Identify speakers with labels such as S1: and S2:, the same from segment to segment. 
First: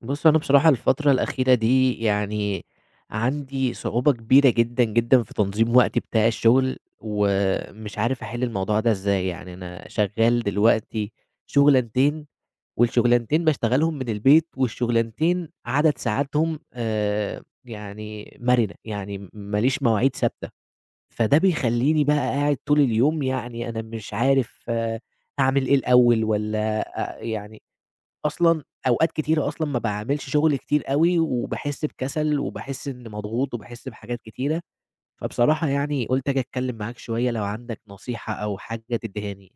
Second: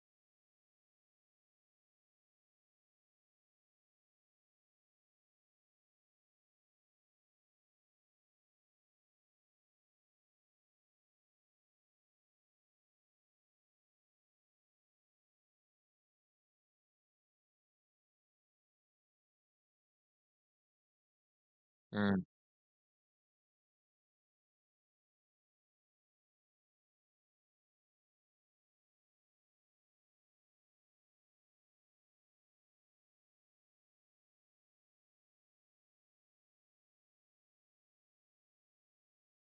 S1: بُص، هو أنا بصراحة الفترة الأخيرة دي يعني عندي صعوبة كبيرة جدًا، جدًا في تنظيم وقتي بتاع الشغل، ومش عارف أحل الموضوع ده إزاي، يعني أنا شغال دلوقتي شُغلانتين، والشُغلانتين باشتغلهم من البيت، والشُغلانتين عدد ساعاتهم يعني مَرِنة، يعني ما ليش مواعيد ثابتة، فده بيخلّيني بقى
S2: إمم،
S1: قاعد طول اليوم يعني أنا مش عارف أعمل إيه الأول والّا يعني أصلًا أوقات كتيرة أصلًا ما باعملش شغل كتير أوي، وباحس بكسل وباحس إنّي مضغوط وباحس بحاجات كتيرة، فبصراحة يعني قُلت آجي أتكلّم معاك شوية لو عندك نصيحة أو حاجة تدّيها لي.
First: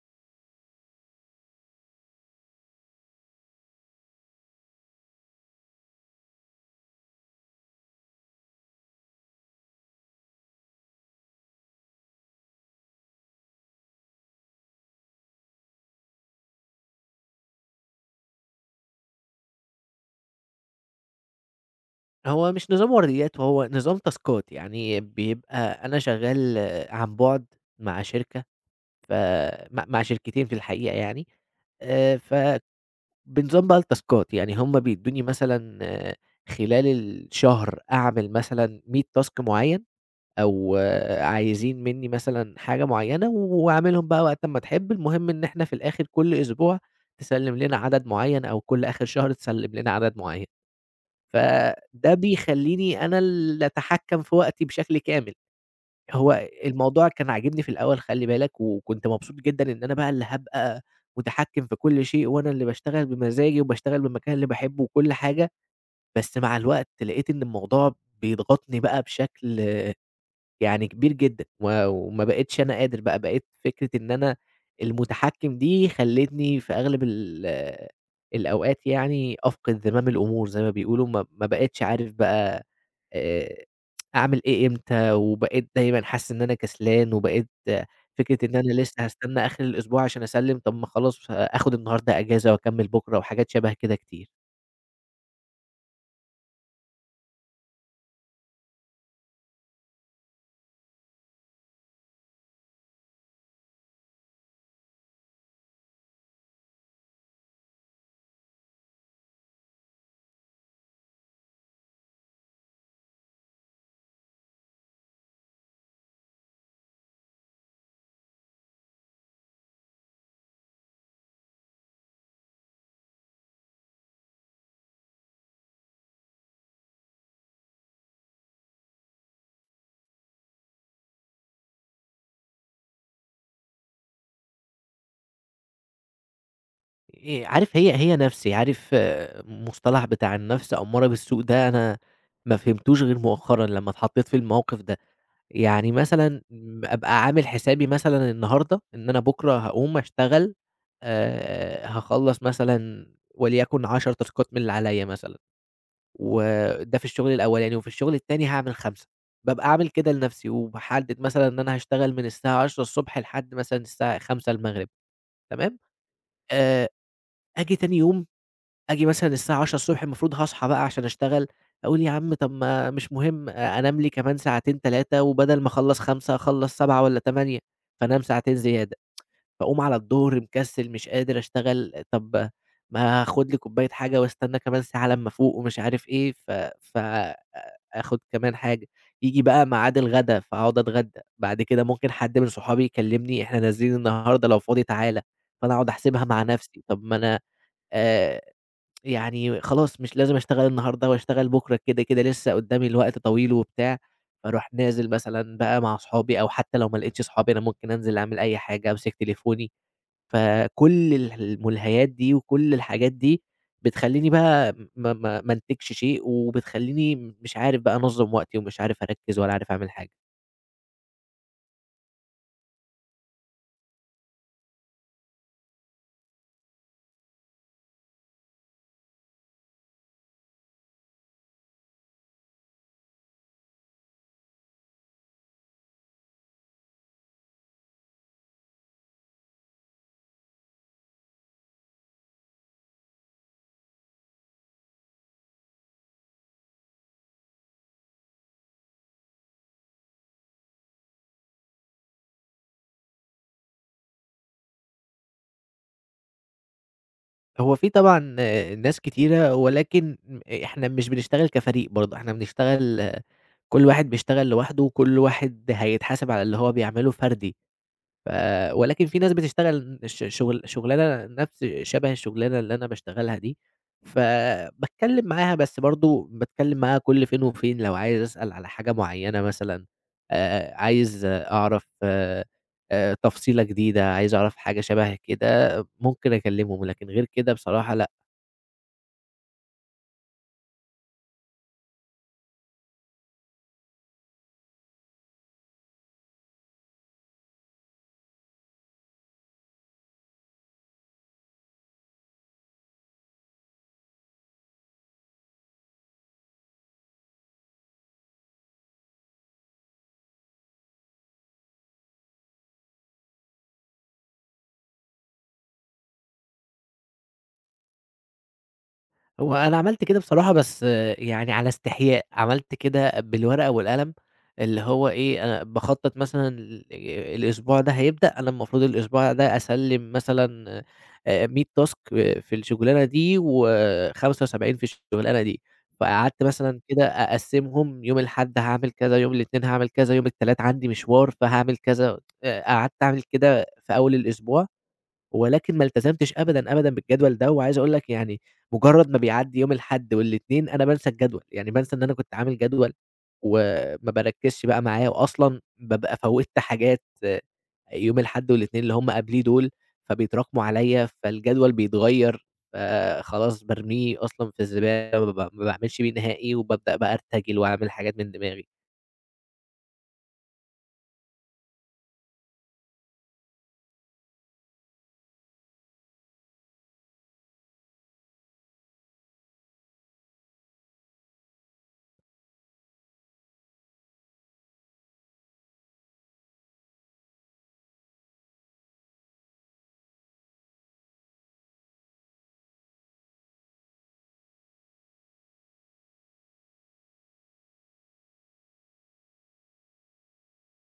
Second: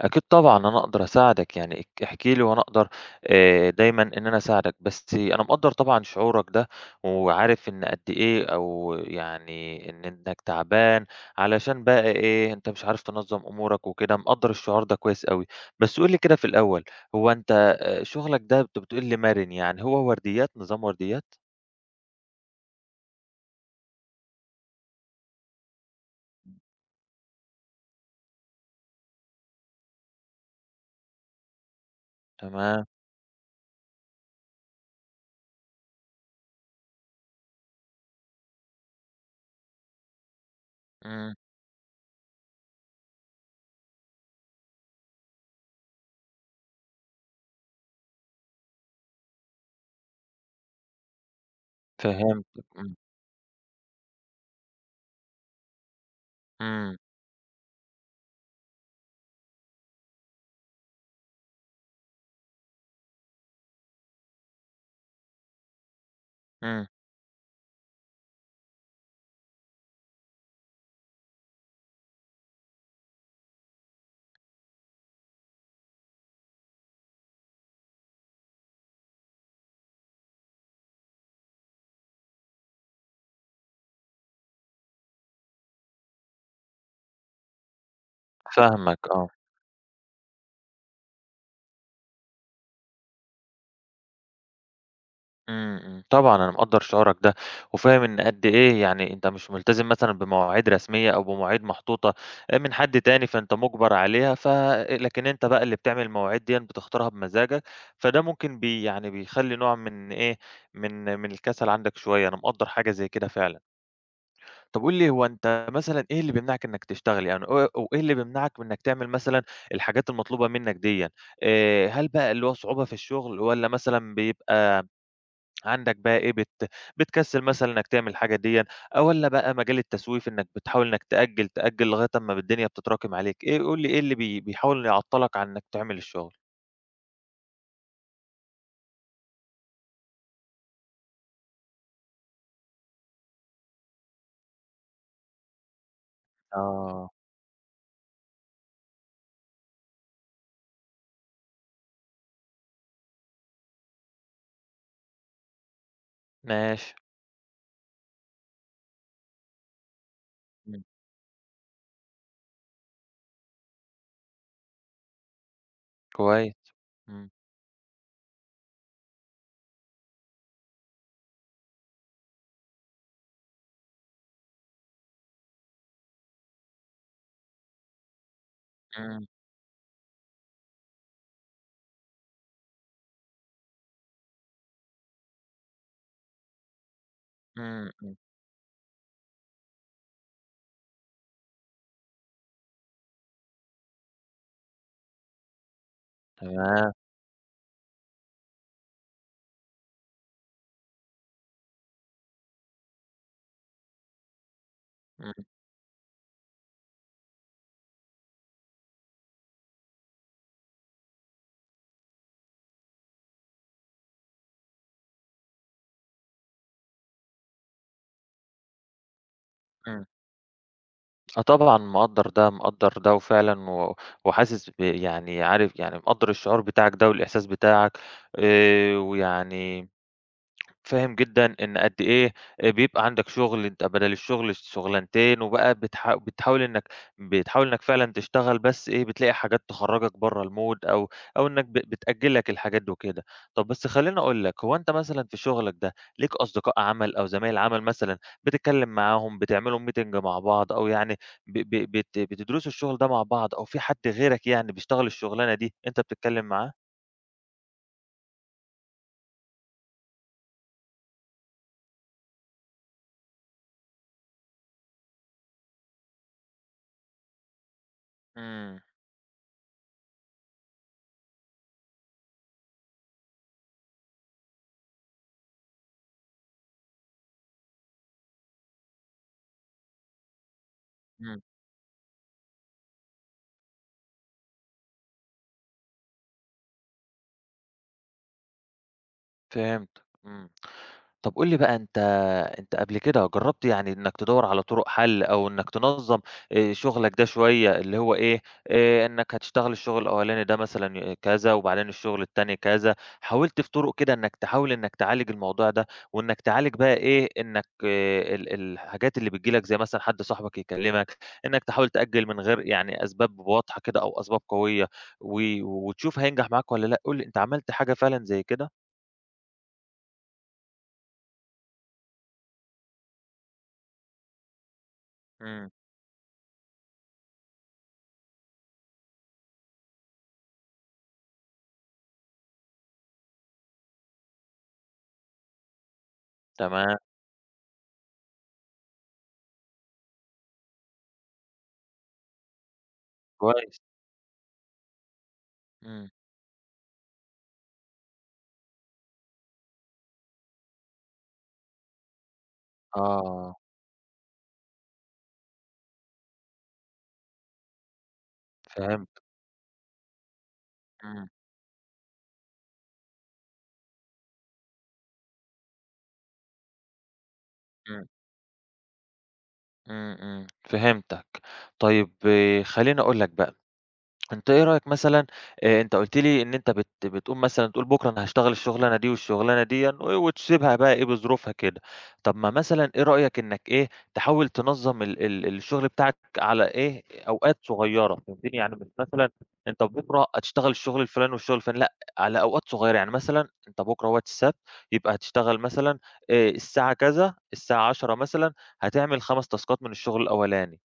S2: أكيد طبعًا أنا أقدر أساعدك، يعني احكِ لي وأنا أقدر دايمًا إن أنا أساعدك، بس أنا مقدّر طبعًا شعورك ده، وعارف إن قد إيه أو يعني إنك تعبان علشان بقى إيه، أنت مش عارف تنظّم أمورك وكده، مقدّر الشعور ده كويس أوي، بس قُل لي كده في الأول، هو أنت شغلك ده أنت بتقول لي مَرِن، يعني هو ورديات، نظام ورديات؟
S1: هو مش نظام ورديات، هو نظام تاسكات، يعني بيبقى أنا شغّال عن بُعد مع شركة ف مع شركتين في الحقيقة يعني، ف
S2: تمام،
S1: بنظام بقى التاسكات، يعني هم بيدّوني مثلًا خلال الشهر أعمل مثلًا 100 تاسك معيّن أو
S2: إمم،
S1: عايزين منّي مثلًا حاجة معيّنة واعملهم بقى وقت أمّا تحب، المهم إن إحنا في الآخر كل أسبوع تسلّم لنا عدد معيّن أو كل آخر شهر تسلّم لنا عدد معيّن. فده
S2: فهمتك، إمم،
S1: بيخلّيني أنا اللي أتحكّم في وقتي بشكل كامل. هو
S2: إمم،
S1: الموضوع كان عاجبني في الأول خلّي بالك، وكنت مبسوط جدًا إن أنا بقى اللي هابقى متحكّم في كل شيء وأنا اللي باشتغل بمزاجي وباشتغل بالمكان اللي باحبه وكل حاجة، بس مع
S2: إمم،
S1: الوقت لقيت إن الموضوع بيضغطني بقى بشكل يعني كبير جدًا، و وما بقيتش أنا قادر بقى، بقيت فكرة إن أنا المتحكم دي خلّتني في أغلب الأوقات يعني أفقد زمام الأمور زي ما بيقولوا، ما بقيتش عارف بقى آآ أعمل إيه إمتى، وبقيت دايمًا حاسس إن أنا كسلان، وبقيت فكرة إن أنا
S2: فاهمك،
S1: لسه
S2: آه.
S1: هاستنى آخر الأسبوع عشان أسلِّم، طب ما خلاص آخد النهارده إجازة وأكمّل بُكرة وحاجات شبه كده كتير.
S2: إمم، إمم، طبعًا أنا مقدّر شعورك ده، وفاهم إن قد إيه، يعني أنت مش ملتزم مثلًا بمواعيد رسمية أو بمواعيد محطوطة من حد تاني، فأنت مُجبر عليها، لكن أنت بقى اللي بتعمل المواعيد ديًّا، بتختارها بمزاجك، فده ممكن يعني بيخلّي نوع من إيه، من الكسل عندك شوية، أنا مقدّر حاجة زي كده فعلًا. طب قُل لي هو أنت مثلًا إيه اللي بيمنعك إنك تشتغل، يعني و وإيه اللي بيمنعك من إنك تعمل مثلًا الحاجات المطلوبة منك ديًّا؟ هل بقى اللي هو صعوبة في الشغل والّا مثلًا بيبقى عندك بقى إيه، بتكسّل مثلًا إنك تعمل الحاجة ديًا، والّا بقى مجال التسويف إنك بتحاول إنك تأجّل، تأجّل لغاية أمّا الدنيا بتتراكم عليك. إيه قُل لي، إيه اللي بيحاول يعطّلك عن إنك تعمل الشغل؟
S1: عارف هي نَفْسي، عارف المصطلح بتاع النَفْس أو مرض السوء ده أنا ما فهمتوش غير مؤخرًا لمّا اتحطّيت في الموقِف ده، يعني مثلًا
S2: آه،
S1: أبقى عامل حسابي مثلًا النهارده إن أنا بُكرة هاقوم أشتغل هاخلّص مثلًا وليكن 10 تاسكات من اللي عليّا مثلًا،
S2: ماشي،
S1: وده في الشُغل الأولاني، وفي الشُغل التاني هاعمل 5، بابقى عامل كده لنَفْسي،
S2: إمم،
S1: وباحدِّد مثلًا إن أنا هاشتغل من الساعة 10:00 ص لحد مثلًا الساعة 17:00 المغرب تمام،
S2: كويس،
S1: آآ
S2: إمم،
S1: آجي تاني يوم آجي مثلًا الساعة 10:00 المفروض هاصحى بقى عشان أشتغل، أقول يا عم طب ما مش مهم أنام لي كمان ساعتين 3 وبدل ما أخلّص 5 أخلّص 7 والّا 8 فانام ساعتين زيادة،
S2: إمم،
S1: فاقوم على الضهر مكسل مش قادر أشتغل، طب ما آخد لي كوباية حاجة واستنى كمان ساعة لمّا أفوق ومش عارف إيه، ف ف
S2: إمم، إمم،
S1: آخد كمان حاجة، ييجي بقى ميعاد الغدا فاقعد أتغدى، بعد كده ممكن حد من صحابي يكلمني إحنا نازلين النهارده لو فاضي تعالَ، فأنا أقعد أحسبها مع نفسي،
S2: تمام،
S1: طب ما أنا آآ يعني خلاص مش لازم أشتغل النهارده وأشتغل بُكرة، كده لسه قدّامي الوقت طويل وبتاع، فاروح نازل
S2: إمم،
S1: مثلًا بقى مع أصحابي أو حتى لو ما لقيتش صحابي أنا ممكن أنزل أعمل أي حاجة، أمسك تليفوني، فكل الملهيات دي وكل الحاجات دي بتخلّيني بقى ما أنتجش شيء، وبتخلّيني مش عارف بقى أنظّم وقتي ومش عارف أركّز ولا عارف أعمل
S2: إمم،
S1: حاجة.
S2: آه طبعًا مقدّر ده، مقدّر ده وفعلًا، و وحاسس ب، يعني عارف، يعني مقدّر الشعور بتاعك ده والإحساس بتاعك، ويعني فاهم جدًا إن قد إيه بيبقى عندك شغل، أنت بدل الشغل شغلانتين، وبقى بتحاول إنك بتحاول إنك فعلًا تشتغل، بس إيه، بتلاقي حاجات تخرّجك برّه المود، أو أو إنك بتأجل لك الحاجات دي وكده. طب بس خلّيني أقول لك، هو أنت مثلًا في شغلك ده ليك أصدقاء عمل أو زمايل عمل مثلًا بتتكلم معاهم، بتعملوا meeting مع بعض، أو يعني ب ب بت بتدرسوا الشغل ده مع بعض، أو في حد غيرك يعني بيشتغل الشغلانة دي أنت بتتكلم معاه؟
S1: هو في طبعًا ناس كتيرة، ولكن إحنا مش بنشتغل كفريق برضه، إحنا بنشتغل كل واحد بيشتغل لوحده، وكل واحد هيتحاسب على اللي هو بيعمله فردي. ف
S2: إمم،
S1: ولكن في ناس بتشتغل ش شغل شغلانة نفس شبه الشغلانة اللي أنا باشتغلها دي، فباتكلم معاها بس برضه باتكلم معاها كل فين وفين لو عايز أسأل على حاجة معيّنة مثلًا، عايز
S2: إمم،
S1: أعرف تفصيلة جديدة، عايز أعرف حاجة شبه كده، ممكن أكلمهم، لكن غير كده بصراحة لأ.
S2: فهمتك، إمم. طب قُل لي بقى، أنت قبل كده جرّبت يعني إنّك تدوّر على طُرق حَل، أو إنّك تنظّم شُغلك ده شوية، اللي هو إيه، إنّك هتشتغل الشُغل الأولاني ده مثلًا كذا، وبعدين الشُغل التاني كذا، حاولت في طُرق كده إنّك تحاول إنّك تعالج الموضوع ده، وإنّك تعالج بقى إيه، إنّك اه، ال الحاجات اللي بتيجي لك، زي مثلًا حد صاحبك يكلّمك، إنّك تحاول تأجّل من غير يعني أسباب واضحة كده أو أسباب قوية، و وتشوف هينجح معاك والّا لأ. قُل لي، أنت عملت حاجة فعلًا زي كده؟
S1: هو أنا عملت كده بصراحة بس يعني على استحياء، عملت كده بالورقة والقلم، اللي هو إيه، أنا
S2: إمم،
S1: باخطّط مثلًا الأسبوع ده هيبدأ، أنا المفروض الأسبوع ده أسلِّم مثلًا 100 task في الشغلانة دي و75 في الشغلانة دي، فقعدت مثلًا
S2: تمام،
S1: كده أقسّمهم، يوم الأحد هاعمل كذا، يوم الاتنين هاعمل كذا، يوم التلات عندي مشوار فهاعمل كذا، قعدت أعمل كده
S2: كويس.
S1: في أول الأسبوع. ولكن ما
S2: إمم.
S1: التزمتش أبدًا، أبدًا بالجدول ده، وعايز أقول لك يعني مجرد ما بيعدّي يوم الأحد والإتنين أنا بانسى الجدول، يعني بانسى إن أنا كنت عامل جدول،
S2: آه،
S1: وما باركّزش بقى معاه، وأصلًا بابقى فوّتّ حاجات يوم الأحد والإتنين اللي
S2: فهمت،
S1: هم قبليه دول، فبيتراكموا عليَّ،
S2: إمم،
S1: فالجدول بيتغيّر، فخلاص بارميه أصلًا في الزبالة، ما باعملش بيه نهائي، وبابدأ بقى أرتجل وأعمل
S2: إمم،
S1: حاجات من دماغي.
S2: إمم، إمم، فهمتك. طيب آه، خلّيني أقول لك بقى، أنت إيه رأيك مثلًا؟ أنت قُلت لي إن أنت بتقوم مثلًا تقول بُكرة أنا هاشتغل الشغلانة دي والشغلانة ديًا، و وتسيبها بقى إيه بظروفها كده. طب ما مثلًا إيه رأيك إنك إيه، تحاول تنظّم ال ال الشغل بتاعك على إيه، أوقات صغيّرة، فهمتني؟ يعني مش مثلًا أنت بُكرة هتشتغل الشغل الفلاني والشغل الفلاني، لأ، على أوقات صغيّرة. يعني مثلًا أنت بُكرة أهوّة السبت، يبقى هتشتغل مثلًا الساعة كذا، الساعة 10:00 مثلًا هتعمل 5 تاسكات من الشغل الأولاني،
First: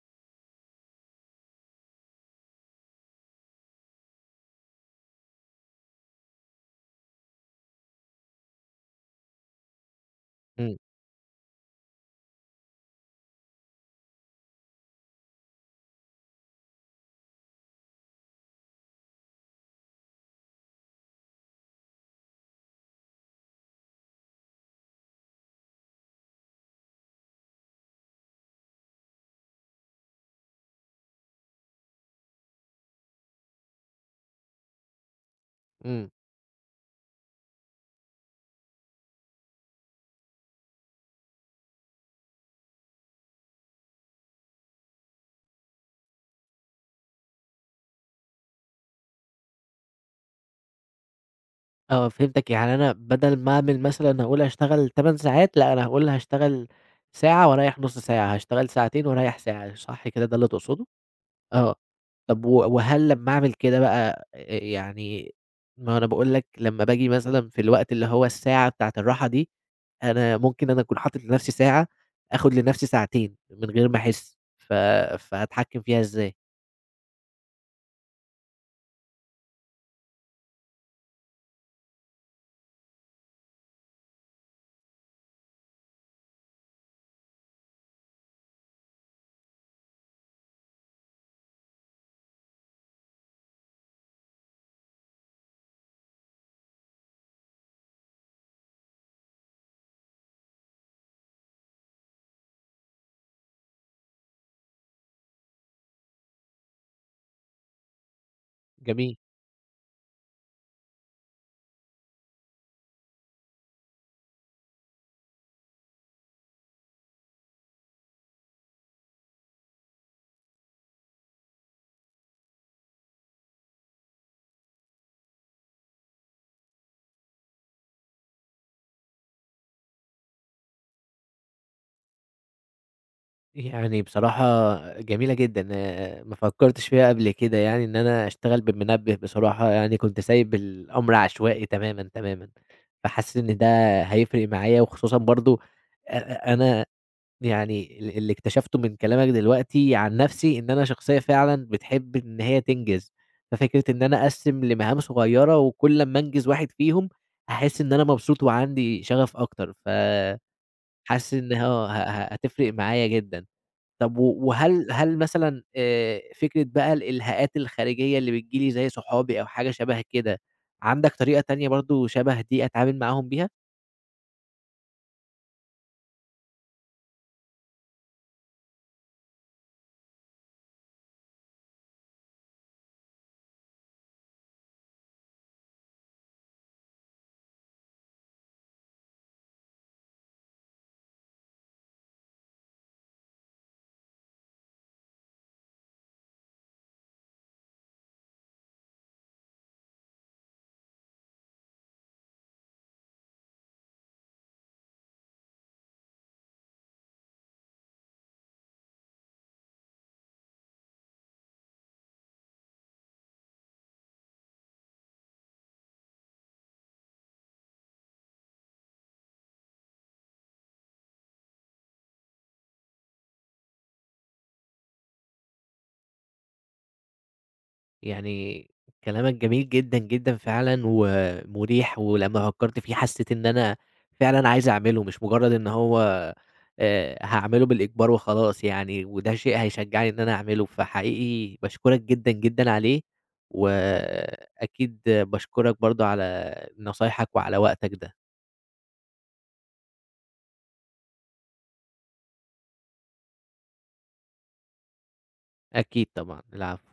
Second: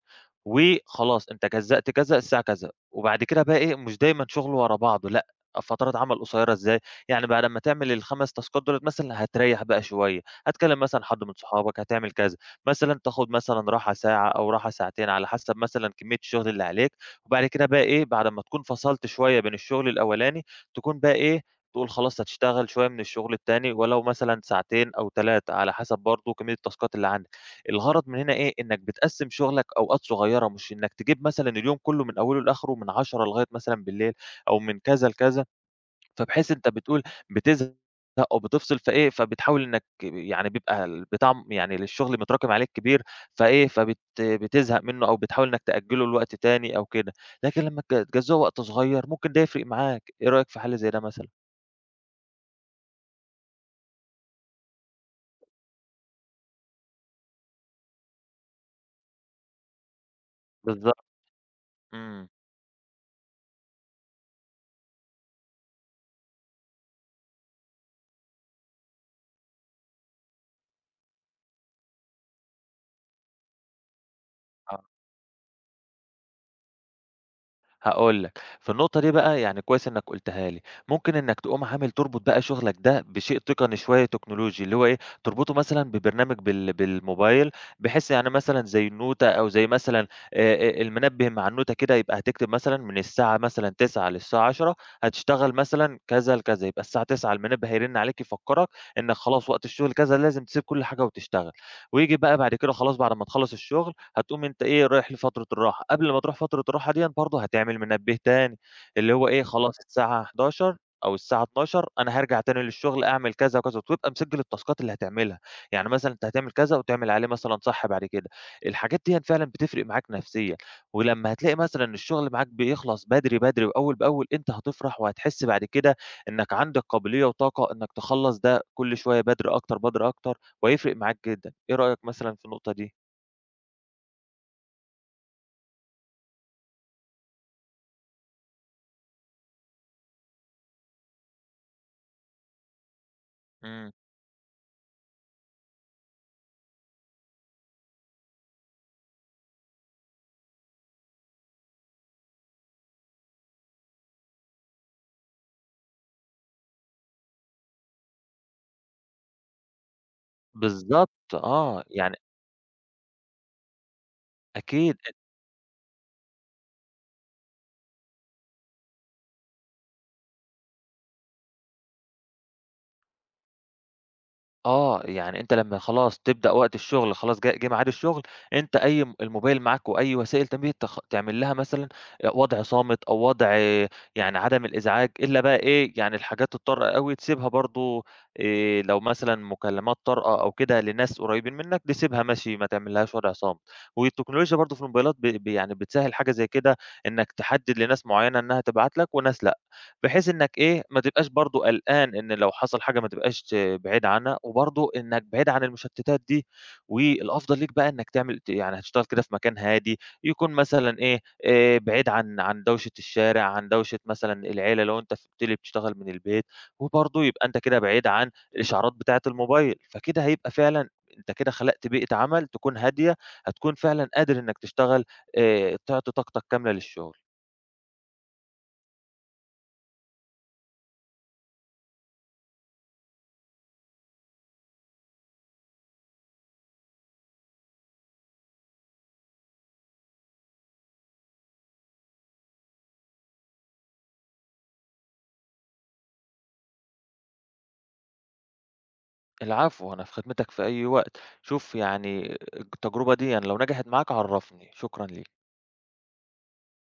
S2: وخلاص أنت جزّأت كذا، الساعة كذا. وبعد كده بقى إيه، مش دايمًا شغل ورا بعضه، لأ، فترات عمل قصيّرة، إزاي، يعني بعد أمّا تعمل ال5 تاسكات دُولة مثلًا هتريّح بقى شوية،
S1: إمم،
S2: هتكلّم مثلًا حد من صحابك، هتعمل كذا، مثلًا تاخد مثلًا راحة ساعة أو راحة ساعتين على حسب مثلًا كمية الشغل اللي عليك، وبعد كده بقى إيه، بعد أمّا تكون فصلت شوية بين الشغل الأولاني، تكون بقى إيه، تقول خلاص هتشتغل شوية من الشغل التاني ولو مثلًا ساعتين أو 3 على حسب برضه كمية التاسكات اللي عندك. الغرض من هنا إيه، إنك بتقسّم شغلك أوقات صغيرة، مش إنك تجيب مثلًا اليوم كلّه من أوله لآخره من 22:00 لغاية مثلًا بالليل، أو من كذا لكذا،
S1: إمم.
S2: فبحيث أنت بتقول بتزهق أو بتفصل فإيه، فبتحاول إنك، يعني بيبقى البتاع يعني الشغل متراكم عليك كبير، فإيه، فبت بتزهق منّه، أو بتحاول إنك تأجّله لوقت تاني أو كده، لكن لمّا تجزّوها وقت صغير ممكن ده يفرق معاك. إيه رأيك في حل زي ده مثلًا؟
S1: آه، فهمتك، يعني أنا بدل ما أعمل مثلًا هاقول هاشتغل 8 ساعات، لأ، أنا هاقول هاشتغل ساعة وأريّح نُص ساعة، هاشتغل ساعتين وأريّح ساعة، صح كده ده اللي تقصده؟
S2: بالضبط،
S1: آه،
S2: إمم.
S1: طب وهل لمّا أعمل كده بقى يعني ما هو أنا باقول لك لمّا باجي مثلًا في الوقت اللي هو الساعة بتاعة الراحة دي، أنا ممكن أكون حاطط لنفسي ساعة، آخد لنفسي ساعتين من غير ما أحس،
S2: آه.
S1: فهاتحكم فيها إزاي؟
S2: هاقول لك، في النقطة دي بقى يعني كويس إنك قُلتها لي، ممكن إنك تقوم عامل تربط بقى شغلك ده بشيء تقني شوية تكنولوجي، اللي هو إيه، تربطه مثلًا ببرنامج بالموبايل، بحيث يعني مثلًا زي النوتة، أو زي مثلًا المنبه مع النوتة كده، يبقى هتكتب مثلًا من الساعة مثلًا 09:00 للساعة 10:00 هتشتغل مثلًا كذا لكذا، يبقى الساعة 09:00 المنبه هيرن عليك يفكّرك إنك خلاص وقت الشغل كذا، لازم تسيب كل حاجة وتشتغل، وييجي بقى بعد كده خلاص بعد ما تخلّص الشغل هتقوم أنت إيه، رايح لفترة الراحة. قبل ما تروح فترة الراحة ديًّا برضه هتعمل منبه تاني، اللي
S1: جميل.
S2: هو إيه، خلاص الساعة 11:00 أو الساعة 12:00 أنا هارجع تاني للشغل أعمل كذا وكذا، وتبقى مسجل التاسكات اللي هتعملها، يعني مثلًا أنت هتعمل كذا وتعمل عليه مثلًا صح بعد كده. الحاجات ديًّا فعلًا بتفرق معاك نفسيًا، ولمّا هتلاقي مثلًا الشغل معاك بيخلص بدري، بدري وأول بأول، أنت هتفرح وهتحس بعد كده إنك عندك قابلية وطاقة إنك تخلّص ده كل شوية بدري أكتر، بدري أكتر، وهيفرق معاك جدًا. إيه رأيك مثلًا في النقطة دي؟
S1: يعني بصراحة جميلة جدًا، ما فكّرتش فيها قبل كده يعني إن أنا أشتغل بالمنبه بصراحة، يعني كنت سايب الأمر عشوائي تمامًا، تمامًا، فحاسس إن
S2: إمم.
S1: ده هيفرق معايا وخصوصًا برضه أ أ أنا يعني اللي اكتشفته من كلامك دلوقتي عن نَفْسي إن أنا شخصية فعلًا بتحب إن هي تنجز، ففكرة إن أنا أقسّم لمهام صغيّرة وكل أمّا أنجز واحد فيهم هاحس إن أنا مبسوط وعندي شغف أكتر، فحاسس
S2: بالضبط
S1: إن
S2: آه،
S1: آه ه
S2: يعني
S1: ه هتفرق معايا جدًا. طب و وهل
S2: أكيد أ
S1: هل مثلًا فكرة بقى الإلهاءات الخارجية اللي بتيجي لي زي صحابي أو حاجة شبه كده، عندك طريقة تانية برضه شبه دي أتعامل معاهم بيها؟
S2: آه، يعني أنت لمّا خلاص تبدأ وقت الشغل، خلاص جه ميعاد الشغل، أنت أي الموبايل معاك وأي وسائل تنبيه تعمل لها مثلًا وضع صامت أو وضع يعني عدم الإزعاج، إلا بقى إيه، يعني الحاجات الطارئة أوي تسيبها برضه. لو مثلًا مكالمات طارئة أو كده لناس قريبين منك تسيبها ماشي، ما تعملّهاش وضع صامت، والتكنولوجيا برضه في الموبايلات ب ب يعني بتسهّل حاجة زي كده، إنك تحدد لناس معيّنة إنها تبعت لك وناس لأ، بحيث إنّك إيه، ما تبقاش برضه قلقان إن لو حصل حاجة ما تبقاش بعيد عنها، وبرضه إنّك بعيد عن المشتتات دي، والأفضل ليك بقى إنّك تعمل ت، يعني هتشتغل كده في مكان هادي، يكون مثلًا إيه، بعيد عن دوشة الشارع، عن دوشة مثلًا العيلة لو أنت قُلت لي بتشتغل من البيت، وبرضه يبقى أنت كده بعيد عن الإشعارات بتاعة الموبايل، فكده هيبقى فعلًا أنت كده خلقت بيئة عمل تكون هادية، هتكون فعلًا قادر إنّك تشتغل تعطي طاقتك كاملة للشغل.
S1: يعني كلامك جميل جدًا، جدًا فعلًا ومريح، ولمّا فكّرت فيه حسّيت إن أنا فعلًا عايز أعمله، مش مجرّد إن هو هاعمله بالإجبار وخلاص يعني، وده شيء هيشجّعني إن أنا أعمله، فحقيقي باشكرك جدًا، جدًا عليه، وأكيد باشكرك برضه على نصايحك وعلى وقتك ده.
S2: العفو، أنا في خدمتك في أي وقت. شوف يعني التجربة ديًا لو نجحت معاك عرّفني. شكرًا ليك.
S1: أكيد طبعًا، العفو.